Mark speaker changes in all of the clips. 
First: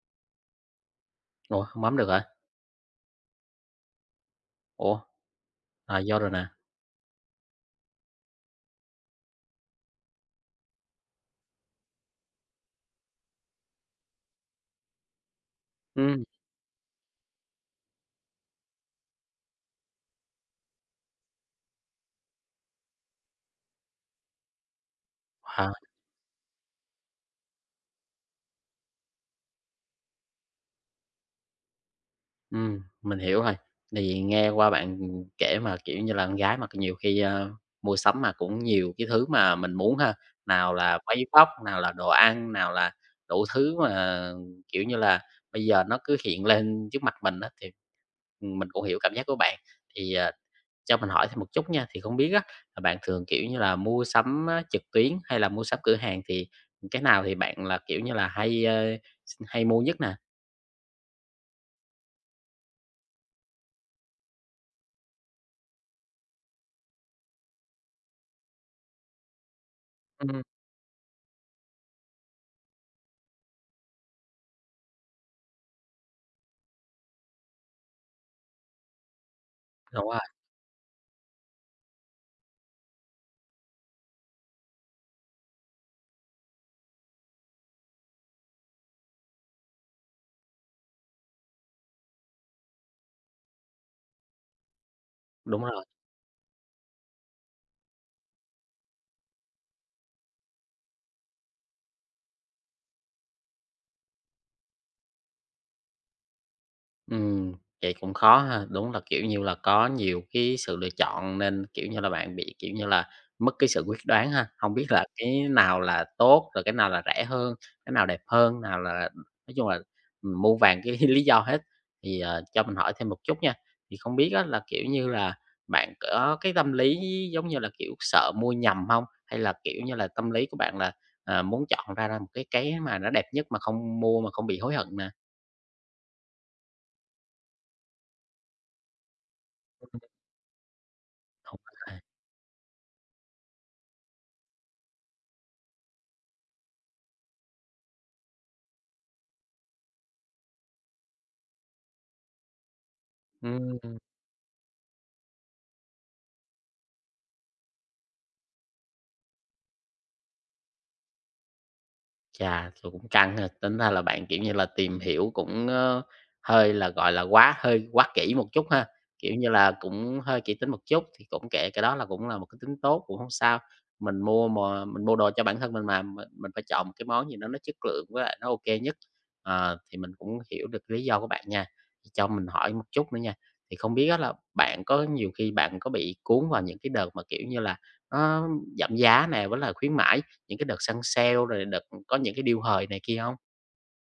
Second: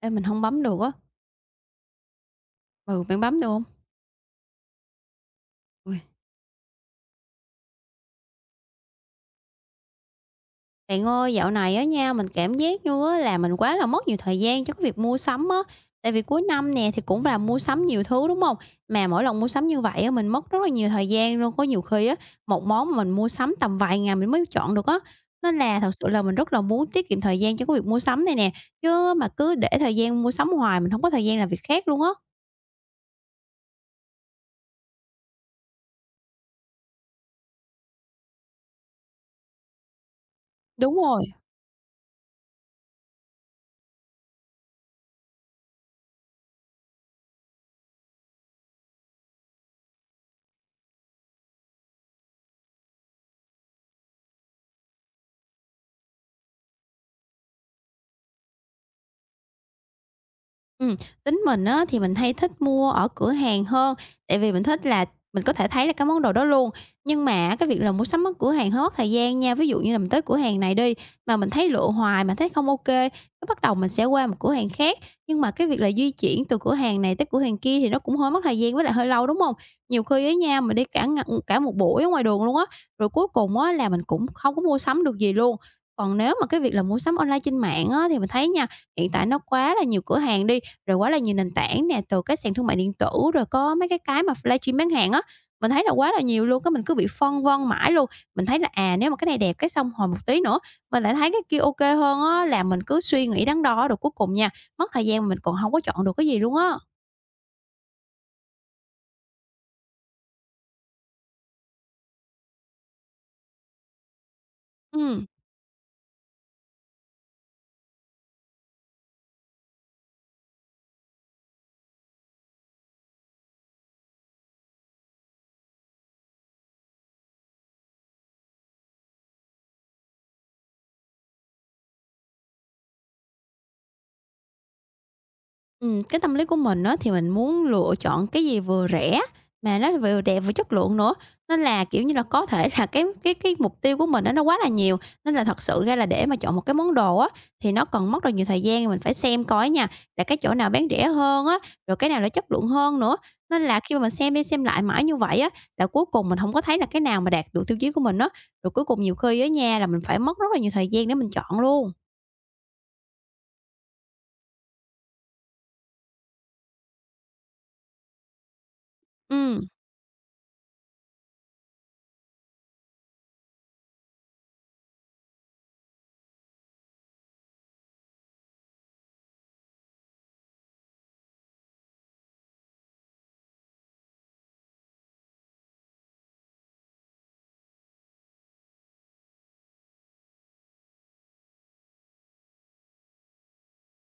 Speaker 1: Ê, mình hông bấm được á.
Speaker 2: Ủa, hông bấm được hả?
Speaker 1: Ừ, bạn bấm được không?
Speaker 2: Ủa,
Speaker 1: Ôi,
Speaker 2: Do rồi nè.
Speaker 1: bạn ơi, dạo này á nha, mình cảm giác như á là mình quá là mất nhiều thời gian cho cái việc mua sắm á. Tại vì
Speaker 2: Ừm,
Speaker 1: cuối năm nè thì cũng là mua sắm nhiều thứ, đúng không? Mà mỗi lần mua sắm như vậy á, mình mất rất là nhiều thời gian luôn, có nhiều khi á, một món mà mình mua sắm tầm vài ngày mình mới chọn được á. Nên
Speaker 2: wow.
Speaker 1: là thật sự là mình rất là muốn tiết kiệm thời gian cho cái việc mua sắm này nè, chứ mà cứ để thời gian mua sắm hoài mình không có thời gian làm việc khác luôn á.
Speaker 2: Mình hiểu rồi. Thì nghe qua bạn kể mà, kiểu như là, con gái mà nhiều khi, mua sắm mà cũng nhiều cái thứ mà mình muốn ha, nào
Speaker 1: Đúng
Speaker 2: là váy
Speaker 1: rồi.
Speaker 2: vóc, nào là đồ ăn, nào là đủ thứ mà, kiểu như là, bây giờ nó cứ hiện lên trước mặt mình á, thì mình cũng hiểu cảm giác của bạn. Thì, à, cho mình hỏi thêm một chút nha, thì không biết á, là bạn thường, kiểu như là, mua sắm á trực tuyến hay là mua sắm cửa hàng thì cái nào thì bạn là, kiểu như là, hay, hay mua nhất nè?
Speaker 1: Ừm, tính mình á thì mình hay thích mua ở cửa hàng hơn, tại vì mình thích là mình có thể thấy là cái món đồ đó luôn. Nhưng mà cái việc là mua sắm ở cửa hàng hơi mất thời gian nha, ví dụ như là mình tới cửa
Speaker 2: Ừm.
Speaker 1: hàng này đi, mà mình thấy lựa hoài mà thấy không ok, cái bắt đầu mình sẽ qua một cửa hàng khác. Nhưng mà cái việc là di chuyển từ cửa hàng này tới cửa hàng kia thì nó cũng hơi mất thời gian với lại hơi lâu, đúng không? Nhiều
Speaker 2: Đúng rồi,
Speaker 1: khi ấy nha, mình đi cả một buổi ở ngoài đường luôn á, rồi cuối cùng á là mình cũng không có mua sắm được gì luôn. Còn nếu mà cái việc là mua sắm online trên mạng á thì mình thấy nha, hiện tại nó quá là nhiều cửa hàng đi, rồi quá là nhiều nền tảng nè, từ cái sàn thương mại điện tử, rồi có mấy cái mà livestream bán hàng á,
Speaker 2: đúng
Speaker 1: mình
Speaker 2: rồi.
Speaker 1: thấy là quá là nhiều luôn, cái mình cứ bị phân vân mãi luôn. Mình thấy là, à, nếu mà cái này đẹp cái xong hồi một tí nữa mình lại thấy cái kia ok hơn á, là mình cứ suy nghĩ đắn đo rồi cuối cùng nha, mất thời gian mà mình còn không có chọn được cái gì luôn á.
Speaker 2: Ừm, vậy cũng khó ha. Đúng là, kiểu như là, có nhiều cái sự lựa chọn nên, kiểu như là, bạn bị, kiểu như là, mất cái sự quyết đoán ha. Không biết là
Speaker 1: Ừ.
Speaker 2: cái nào là tốt, rồi cái nào là rẻ hơn, cái nào đẹp hơn, nào là nói chung là, muôn vàn cái lý do hết. Cho mình hỏi thêm một chút nha, thì không biết á là, kiểu như là, bạn có cái tâm lý giống như là, kiểu, sợ mua nhầm không? Hay là, kiểu như là, tâm lý của bạn là, muốn chọn ra ra một cái mà nó đẹp nhất mà không mua mà không bị hối hận nè?
Speaker 1: Cái tâm lý của mình á, thì mình muốn lựa chọn cái gì vừa rẻ mà nó vừa đẹp vừa chất lượng nữa, nên là, kiểu như là, có thể là cái mục tiêu của mình đó nó quá là nhiều, nên là thật sự ra là để mà chọn một cái món đồ á, thì nó còn mất rất nhiều thời gian, mình phải xem coi nha, là cái chỗ nào bán rẻ hơn á, rồi cái nào là chất lượng hơn nữa. Nên
Speaker 2: Ừm.
Speaker 1: là khi
Speaker 2: Ừm.
Speaker 1: mà mình xem đi xem lại mãi như vậy á, là cuối cùng mình không có thấy là cái nào mà đạt được tiêu chí của mình á, rồi cuối cùng nhiều khi ở nhà là mình phải mất rất là nhiều thời gian để mình chọn luôn.
Speaker 2: Chà, tôi cũng căng ha, tính ra là bạn, kiểu như là, tìm hiểu cũng, hơi là, gọi là, quá kỹ một chút ha, kiểu như
Speaker 1: Ừm.
Speaker 2: là, cũng hơi kỹ tính một chút thì cũng kệ, cái đó là cũng là một cái tính tốt, cũng không sao. Mình mua đồ cho bản thân mình mà, mình phải chọn một cái món gì đó nó chất lượng với lại nó ok nhất. Ờ, thì mình cũng hiểu được lý do của bạn nha. Thì cho mình hỏi một chút nữa nha, thì không biết á là bạn có nhiều khi bạn có bị cuốn vào những cái đợt mà, kiểu như là, nó giảm giá nè với là khuyến mãi những cái đợt săn sale rồi đợt có những cái deal hời này kia hông?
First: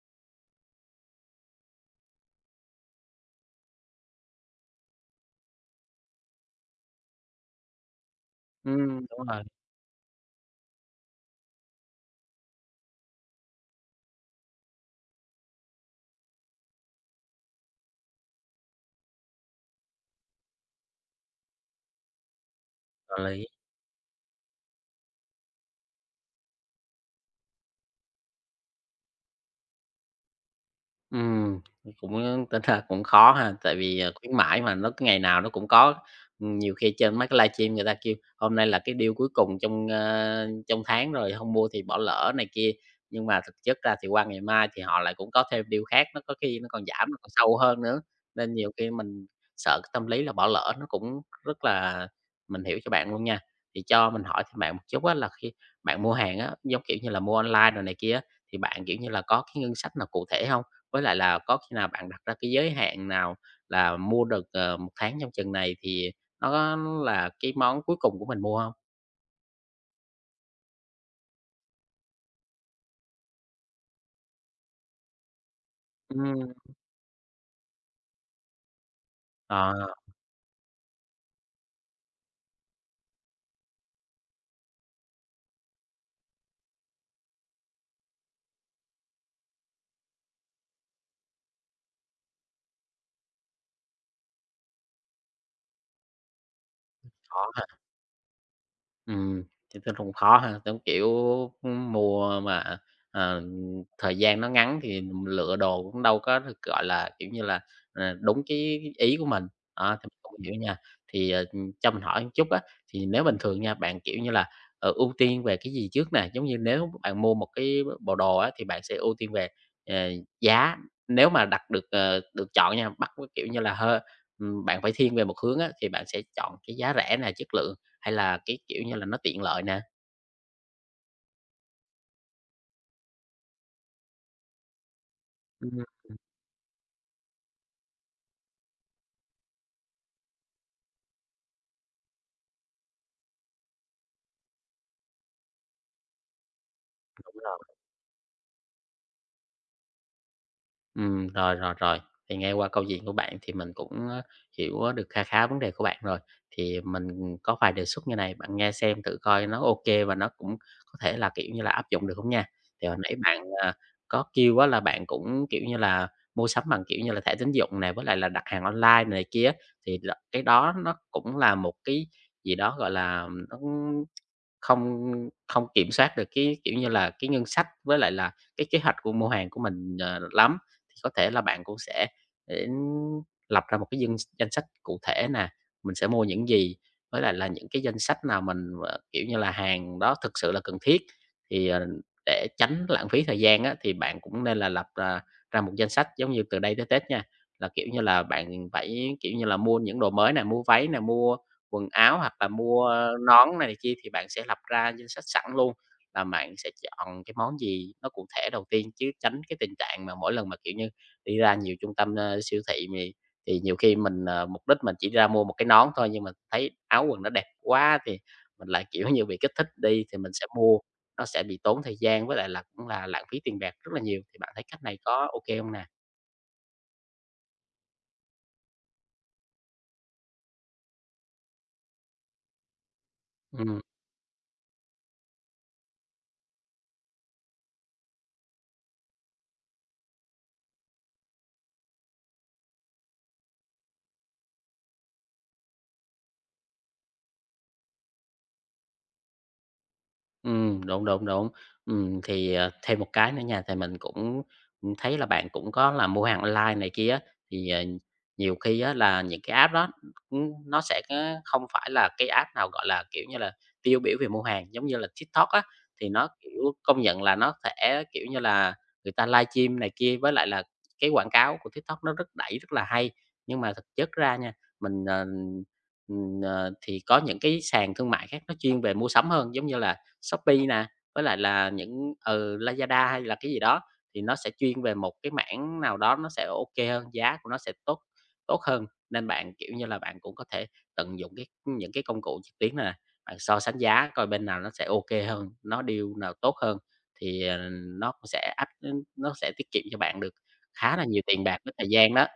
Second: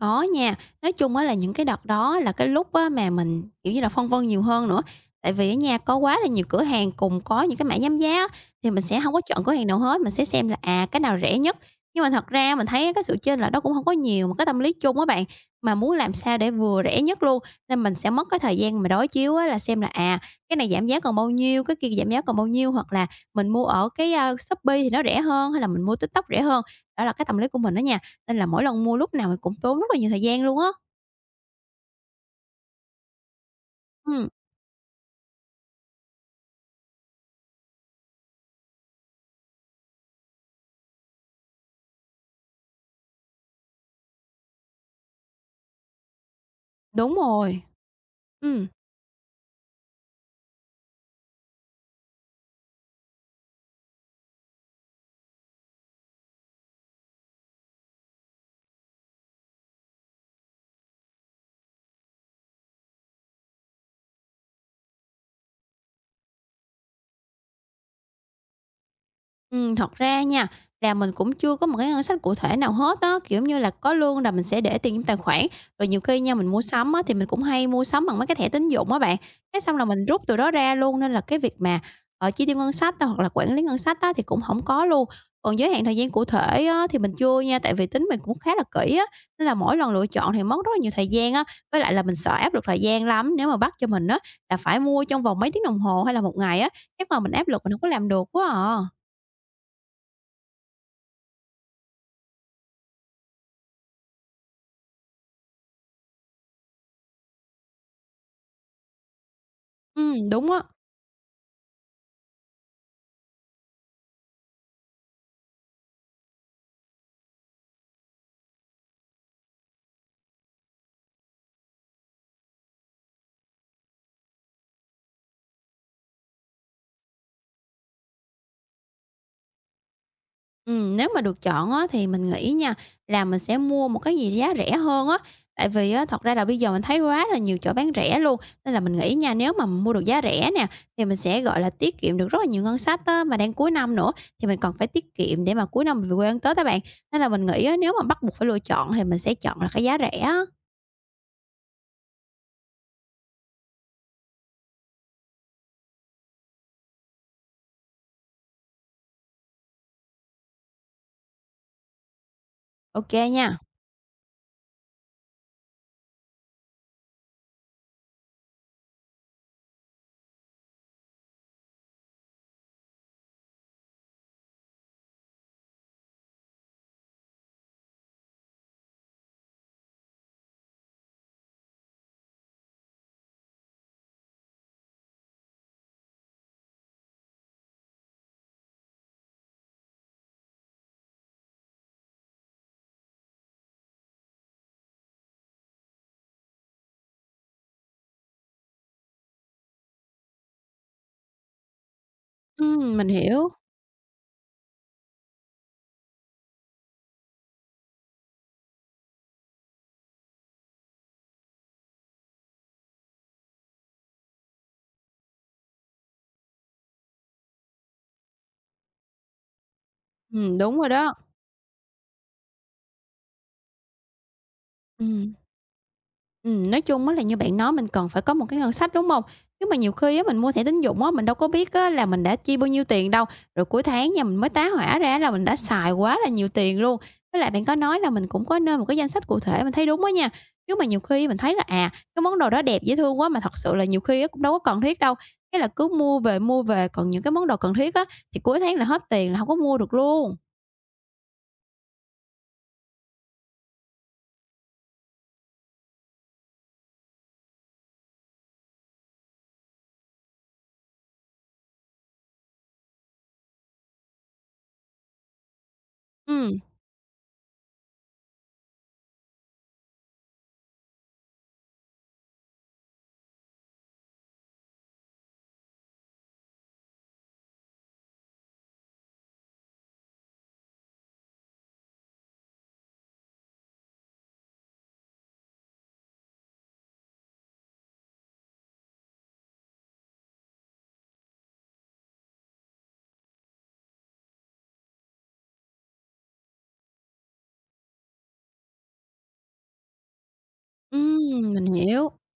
Speaker 1: Có nha, nói chung á là những cái đợt đó là cái lúc á mà mình, kiểu như là, phân vân nhiều hơn nữa, tại vì ở nhà có quá là nhiều cửa hàng cùng có những cái mã giảm giá á, thì mình sẽ không
Speaker 2: Đúng
Speaker 1: có
Speaker 2: rồi,
Speaker 1: chọn cửa hàng nào hết, mình sẽ xem là, à, cái nào rẻ nhất. Nhưng mà thật ra mình thấy cái sự chênh lệch đó cũng không có nhiều, mà cái tâm lý chung á bạn, mà muốn làm sao để vừa rẻ nhất luôn, nên mình sẽ mất cái thời gian mà đối chiếu á là xem là, à, cái này giảm giá còn bao nhiêu, cái kia giảm giá còn bao nhiêu, hoặc là
Speaker 2: có lý.
Speaker 1: mình mua ở cái, a, Shopee thì nó rẻ hơn hay là mình mua TikTok rẻ hơn. Đó là cái tâm lý của mình đó nha. Nên là mỗi lần mua lúc nào mình cũng tốn rất là nhiều thời gian luôn á.
Speaker 2: Ừm, Tính ra cũng khó ha, tại vì,
Speaker 1: Ừm,
Speaker 2: khuyến mãi mà nó cứ ngày nào nó cũng có. Nhiều khi trên mấy cái livestream người ta kêu hôm nay là cái deal cuối cùng trong tháng rồi, hông mua thì bỏ lỡ này kia, nhưng mà thực chất ra thì qua ngày mai thì họ lại cũng có thêm deal khác, nó có khi nó còn giảm,
Speaker 1: đúng
Speaker 2: nó còn sâu
Speaker 1: rồi.
Speaker 2: hơn nữa, nên
Speaker 1: Ừm.
Speaker 2: nhiều khi mình sợ cái tâm lý là bỏ lỡ nó cũng rất là mình hiểu cho bạn luôn nha. Thì cho mình hỏi thêm bạn một chút á là khi bạn mua hàng á, giống kiểu như là, mua online đồ này kia á, thì bạn, kiểu như là, có cái ngân sách nào cụ thể hông? Với lại là có khi nào bạn đặt ra cái giới hạn nào là mua được, 1 tháng trong chừng này thì nó là cái món cuối cùng của mình mua không?
Speaker 1: Thật ra nha, là mình cũng chưa có một cái ngân sách cụ thể nào hết á, kiểu như là, có lương là mình sẽ để tiền trong tài khoản, rồi nhiều khi nha
Speaker 2: Ừm.
Speaker 1: mình mua sắm á, thì mình cũng hay mua sắm bằng mấy cái thẻ tín dụng á bạn, cái xong là
Speaker 2: Ờ,
Speaker 1: mình rút từ đó ra luôn, nên là cái việc mà, ở chi tiêu ngân sách á, hoặc là quản lý ngân sách á, thì cũng không có luôn. Còn giới hạn thời gian cụ thể á, thì mình chưa nha, tại vì tính mình cũng khá là kỹ á, nên là mỗi lần lựa chọn thì mất rất là nhiều thời gian á, với lại là mình sợ áp lực thời gian lắm, nếu mà bắt cho mình á, là phải mua trong vòng mấy tiếng đồng hồ hay là một ngày á, chắc là mình áp
Speaker 2: khó.
Speaker 1: lực mình không có làm được quá à.
Speaker 2: Ừm, thì tôi cũng khó ha, giống kiểu, ưm, mùa mà, ờ, thời gian nó ngắn thì mình lựa đồ cũng đâu có được, gọi là, kiểu như là, đúng cái ý của mình, đó,
Speaker 1: Ừ
Speaker 2: thì mình cũng
Speaker 1: đúng
Speaker 2: hiểu
Speaker 1: á.
Speaker 2: nha. Thì, ờ, cho mình hỏi một chút á, thì nếu bình thường nha, bạn, kiểu như là, ưu tiên về cái gì trước nè? Giống như nếu bạn mua một cái bộ đồ á, thì bạn sẽ ưu tiên về, ờ, giá, nếu mà đặt được, được chọn nha, bắt, kiểu như là, hơi bạn phải thiên về một hướng á, thì bạn sẽ chọn cái giá rẻ nè, chất lượng hay là cái, kiểu như là, nó tiện lợi nè?
Speaker 1: Nếu mà được chọn á thì mình nghĩ nha, là mình sẽ mua một cái gì giá rẻ hơn á. Tại
Speaker 2: Ừm,
Speaker 1: vì á, thật ra là bây giờ mình thấy quá là nhiều chỗ bán rẻ luôn, nên là mình nghĩ nha, nếu mà mua được giá rẻ nè, thì mình sẽ, gọi là, tiết kiệm được rất là nhiều ngân sách á. Mà đang cuối năm nữa thì mình còn phải tiết kiệm để mà cuối năm mình về quê ăn Tết các bạn, nên là
Speaker 2: đúng
Speaker 1: mình
Speaker 2: rồi.
Speaker 1: nghĩ á, nếu mà bắt buộc phải lựa chọn thì mình sẽ chọn là cái giá rẻ á.
Speaker 2: Rồi, rồi, rồi. Thì nghe qua câu chuyện của bạn thì mình cũng, hiểu, được kha khá vấn đề của bạn rồi. Thì mình có vài đề xuất như này, bạn nghe xem thử coi nó ok và nó cũng có thể là, kiểu như là, áp dụng được không nha. Thì hồi
Speaker 1: Ok
Speaker 2: nãy bạn,
Speaker 1: nha.
Speaker 2: à, có kêu á là bạn cũng, kiểu như là, mua sắm bằng, kiểu như là, thẻ tín dụng này với lại là đặt hàng online này kia thì cái đó nó cũng là một cái gì đó, gọi là, nó Không không kiểm soát được cái, kiểu như là, cái ngân sách với lại là cái kế hoạch của mua hàng của mình, lắm, thì có thể là bạn cũng sẽ đến lập ra một cái danh danh sách cụ thể nè, mình sẽ mua những gì, với lại là những cái danh sách nào mình, kiểu như là, hàng đó thực sự là cần thiết. Thì, ờ, để tránh lãng phí thời gian á, thì bạn cũng nên là lập, ra một danh sách giống như từ đây tới Tết nha, là, kiểu như là, bạn phải, kiểu như là, mua những đồ mới nè, mua váy nè, mua quần áo hoặc là mua
Speaker 1: Mình hiểu.
Speaker 2: nón này kia thì bạn sẽ lập ra danh sách sẵn luôn là bạn sẽ chọn cái món gì nó cụ thể đầu tiên, chứ tránh cái tình trạng mà mỗi lần mà, kiểu như, đi ra nhiều trung tâm, siêu thị mì thì nhiều khi mình, mục đích mình chỉ ra mua một cái nón thôi, nhưng mà thấy áo quần nó đẹp quá thì mình lại, kiểu như, bị kích thích đi thì mình sẽ
Speaker 1: Đúng
Speaker 2: mua,
Speaker 1: rồi đó.
Speaker 2: nó sẽ bị tốn thời gian với lại là cũng là lãng phí tiền bạc rất là nhiều, thì bạn thấy cách này có
Speaker 1: Ừm.
Speaker 2: ok không nè?
Speaker 1: Nói chung á là như bạn nói mình cần phải có một cái ngân sách, đúng không? Chứ mà nhiều khi á mình mua thẻ tín dụng á, mình đâu có biết á là mình đã chi bao nhiêu tiền đâu, rồi
Speaker 2: Ừm.
Speaker 1: cuối tháng nha, mình mới tá hỏa ra là mình đã xài quá là nhiều tiền luôn. Với lại bạn có nói là mình cũng có nên một cái danh sách cụ thể, mình thấy đúng á nha. Chứ mà nhiều khi mình thấy là, à, cái món đồ đó đẹp, dễ thương quá mà thật sự là nhiều khi á cũng đâu có cần thiết đâu, cái là cứ mua về, còn những cái món đồ cần thiết á thì cuối tháng là hết tiền là không có mua được luôn.
Speaker 2: Đúng, đúng, đúng. Thêm một cái nữa nha, thì mình cũng, thấy là bạn cũng có là mua hàng online này kia á, thì nhiều khi á là những cái app đó, ưm, nó sẽ á không phải là cái app nào, gọi là, kiểu như là, tiêu biểu về mua hàng, giống như là TikTok á, thì nó,
Speaker 1: Ừm,
Speaker 2: kiểu, công nhận là nó sẽ, kiểu như là, người ta livestream này kia, với lại là cái quảng cáo của TikTok nó rất đẩy rất là hay. Nhưng mà thực chất ra nha, mình, ờ, thì có những cái sàn thương mại khác nó chuyên về mua sắm hơn, giống như là Shopee nè, với lại là những ừ, Lazada hay là cái gì đó, thì nó sẽ chuyên về một cái mảng nào đó nó sẽ OK hơn, giá của nó sẽ tốt tốt hơn. Nên bạn, kiểu như là, bạn cũng có thể tận dụng cái những cái công cụ trực tuyến này nè, bạn so sánh giá coi bên nào nó sẽ OK hơn, nó deal nào tốt hơn thì nó cũng sẽ áp nó sẽ tiết kiệm cho bạn được khá là nhiều tiền
Speaker 1: ừm,
Speaker 2: bạc
Speaker 1: mình
Speaker 2: với thời
Speaker 1: hiểu.
Speaker 2: gian đó,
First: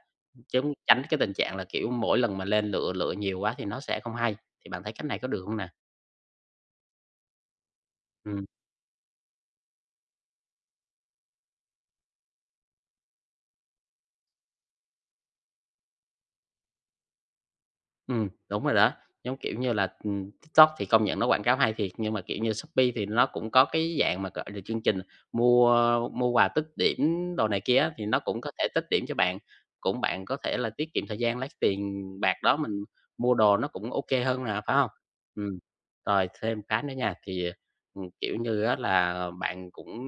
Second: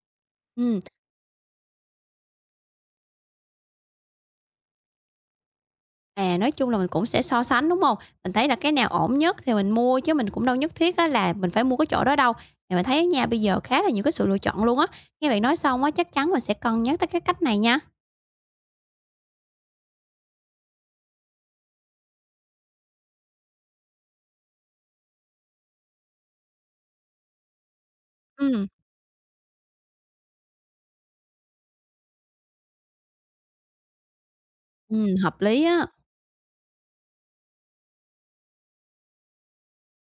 Speaker 2: chứ không-
Speaker 1: Ừm.
Speaker 2: tránh cái tình trạng là, kiểu, mỗi lần mà lên lựa lựa nhiều quá thì nó sẽ không hay. Thì bạn thấy cách này có được không nè?
Speaker 1: À, nói chung là mình cũng sẽ so sánh, đúng không? Mình
Speaker 2: Ừm.
Speaker 1: thấy là cái nào ổn nhất thì mình mua chứ mình cũng đâu nhất thiết á là mình phải mua cái chỗ đó đâu. Mà mình thấy nha, bây giờ khá là nhiều cái sự lựa chọn luôn á. Nghe bạn nói xong á, chắc chắn mình sẽ cân nhắc tới cái cách này nha.
Speaker 2: Đúng rồi đó. Giống, kiểu như là, TikTok thì công nhận nó quảng cáo hay thiệt, nhưng mà, kiểu như, Shopee thì nó cũng có cái dạng mà, gọi là, chương trình mua mua quà tích điểm đồ này kia á, thì nó cũng có
Speaker 1: Ừ,
Speaker 2: thể tích điểm cho bạn, cũng bạn có thể là tiết kiệm thời gian, lấy tiền bạc đó mình mua đồ nó cũng ok hơn là phải không?
Speaker 1: hợp
Speaker 2: Ừm,
Speaker 1: lý á.
Speaker 2: rồi thêm cái nữa nha, thì, kiểu như á là bạn cũng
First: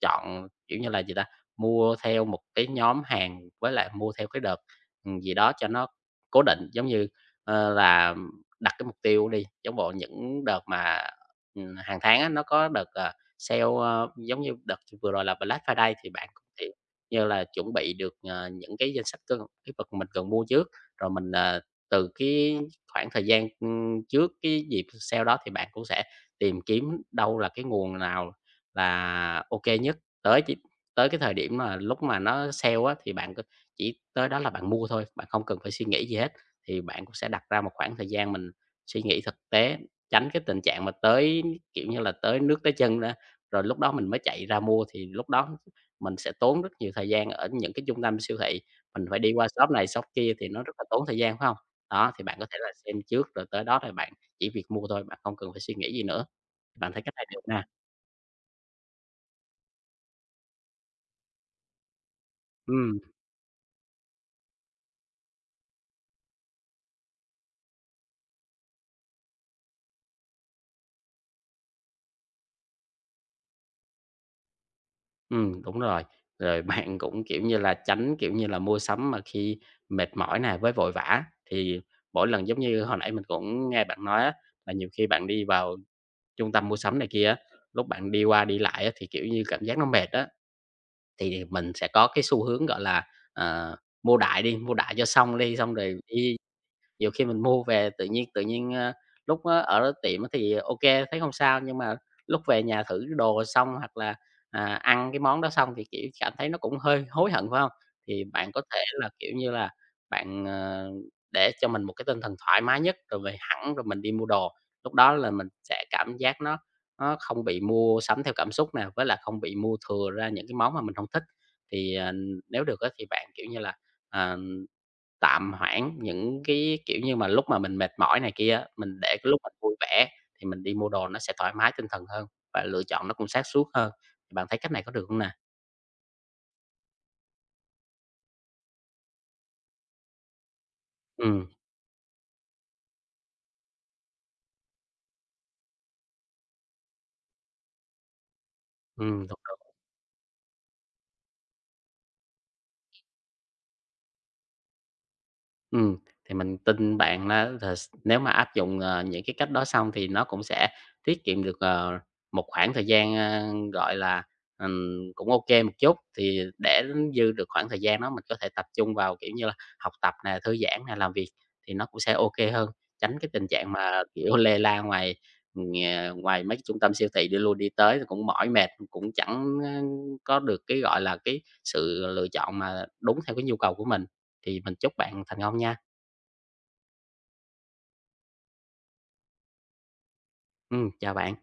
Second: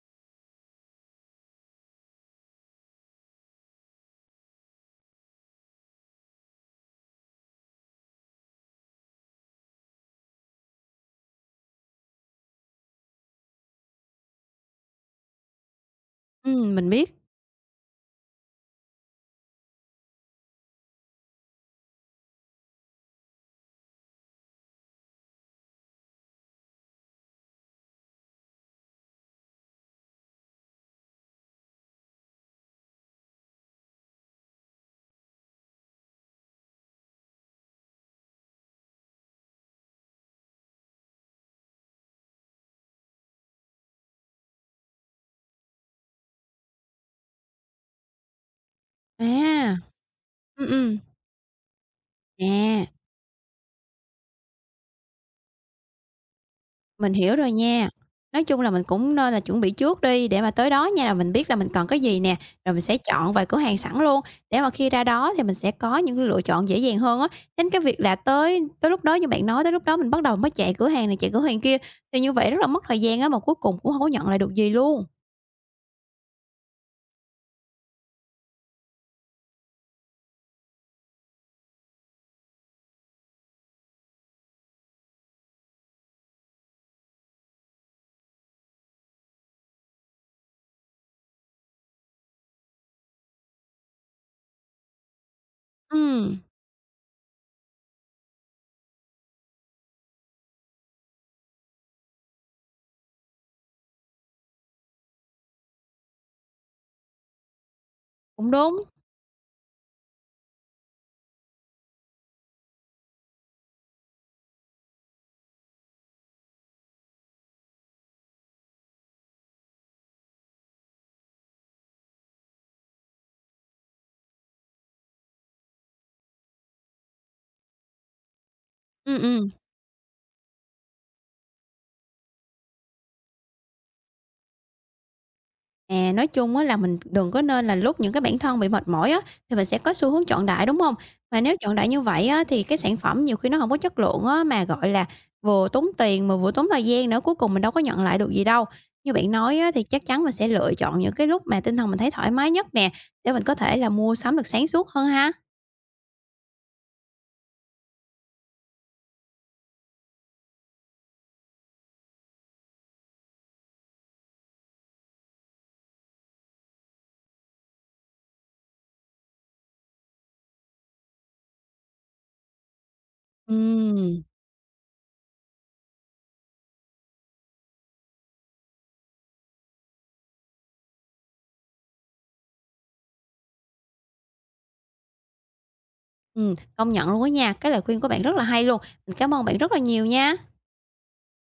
Speaker 2: chọn, kiểu như là, gì ta, mua theo một cái nhóm hàng với lại mua theo cái đợt, gì đó cho nó cố định, giống như là đặt cái mục tiêu đi, giống bộ những đợt mà, hàng tháng á, nó có đợt sale, giống như đợt vừa rồi là Black Friday thì bạn cũng thể
Speaker 1: Mình biết.
Speaker 2: như là chuẩn bị được, những cái danh sách cân cái vật mình cần mua trước, rồi mình từ cái khoảng thời gian, ưm, trước cái dịp sale đó thì bạn cũng sẽ tìm kiếm đâu là cái nguồn nào là ok nhất. Tới chỉ Tới cái thời điểm mà lúc mà nó sale á, thì bạn c chỉ tới đó là bạn mua thôi, bạn không cần phải suy nghĩ gì hết thì bạn cũng sẽ đặt ra một khoảng thời gian mình suy nghĩ thực tế, tránh cái tình trạng mà tới, kiểu như là, tới nước tới chân ra, rồi lúc đó mình mới chạy ra mua thì lúc đó mình sẽ tốn rất nhiều thời gian ở những cái trung tâm siêu thị, mình phải
Speaker 1: À,
Speaker 2: đi qua shop này shop kia thì nó
Speaker 1: ừm,
Speaker 2: rất là
Speaker 1: ừm,
Speaker 2: tốn thời gian, phải không? Đó, thì bạn có thể là
Speaker 1: à.
Speaker 2: xem trước rồi tới đó thì bạn chỉ việc mua thôi, bạn không cần phải suy nghĩ gì nữa. Bạn thấy
Speaker 1: Mình
Speaker 2: cách này
Speaker 1: hiểu
Speaker 2: được
Speaker 1: rồi
Speaker 2: nè,
Speaker 1: nha. Nói chung là mình cũng nên là chuẩn bị trước đi để mà tới đó nha là mình biết là mình cần cái gì nè, rồi mình sẽ
Speaker 2: ừm.
Speaker 1: chọn vài cửa hàng sẵn luôn, để mà khi ra đó thì mình sẽ có những lựa chọn dễ dàng hơn á. Đến cái việc là tới tới lúc đó như bạn nói, tới lúc đó mình bắt đầu mới chạy cửa hàng này, chạy cửa hàng kia, thì như vậy rất là mất thời gian á, mà cuối cùng cũng không có nhận lại được gì luôn.
Speaker 2: Đúng rồi. Rồi bạn cũng, kiểu như là, tránh, kiểu như là, mua sắm mà khi mệt mỏi này với vội vã. Thì mỗi lần giống như hồi nãy mình cũng nghe bạn nói á, là nhiều khi bạn đi vào trung tâm mua sắm này kia á, lúc bạn đi qua đi lại á, thì, kiểu như, cảm giác nó mệt á, thì mình sẽ có cái xu hướng, gọi là, ờ, mua đại đi, mua đại cho xong đi, xong rồi đi
Speaker 1: Ừm,
Speaker 2: nhiều khi mình mua về tự nhiên, lúc á ở tiệm á thì ok thấy không sao, nhưng mà lúc về nhà thử cái đồ xong hoặc là, ăn cái món đó xong thì, kiểu, cảm thấy nó cũng hơi hối hận, phải không? Thì
Speaker 1: cũng
Speaker 2: bạn có
Speaker 1: đúng.
Speaker 2: thể là, kiểu như là, bạn để cho mình một cái tinh thần thoải mái nhất rồi về hẳn rồi mình đi mua đồ. Lúc đó là mình sẽ cảm giác nó không bị mua sắm theo cảm xúc nè, với là không bị mua thừa ra những cái món mà mình không thích. Thì, ờ, Nếu được á thì bạn, kiểu như là, ờ tạm hoãn những cái, kiểu như mà, lúc mà mình mệt mỏi này kia mình để
Speaker 1: Ừm,
Speaker 2: cái lúc
Speaker 1: ừm.
Speaker 2: mình vui vẻ thì mình đi mua đồ nó sẽ thoải mái tinh thần hơn và lựa chọn nó cũng sáng suốt hơn. Bạn thấy cách này có được không nè?
Speaker 1: À, nói chung á là mình đừng có nên là lúc những cái bản thân bị mệt mỏi á, thì mình sẽ có xu hướng chọn đại, đúng không? Mà
Speaker 2: Ừm,
Speaker 1: nếu chọn đại như vậy á, thì cái sản phẩm nhiều khi nó không có chất lượng á, mà, gọi là, vừa tốn tiền mà vừa tốn thời gian nữa, cuối cùng mình đâu có nhận lại được gì đâu. Như bạn
Speaker 2: đúng,
Speaker 1: nói á,
Speaker 2: đúng.
Speaker 1: thì chắc chắn mình sẽ lựa chọn những cái lúc mà tinh thần mình thấy thoải mái nhất nè, để mình có thể là mua sắm được sáng suốt hơn ha.
Speaker 2: Ừm, thì mình tin bạn là s nếu mà áp dụng, những cái cách đó xong thì nó cũng sẽ tiết kiệm được, một khoảng thời gian, a, gọi là, cũng ok một chút. Thì để dư được khoảng thời gian đó mình có thể tập trung vào, kiểu như là, học tập nè, thư giãn nè, làm việc thì nó cũng sẽ ok hơn, tránh cái tình trạng mà,
Speaker 1: Ừm,
Speaker 2: kiểu, lê la ngoài, ngoài mấy cái trung tâm siêu thị đi lui đi tới thì cũng mỏi mệt, cũng chẳng, a, có được cái, gọi là, cái sự lựa chọn mà đúng theo cái nhu cầu của mình. Thì mình chúc bạn thành công nha.
Speaker 1: công nhận luôn á nha, cái lời khuyên của bạn rất là hay luôn. Mình cảm ơn bạn rất là nhiều nha.
Speaker 2: Ừ, chào bạn.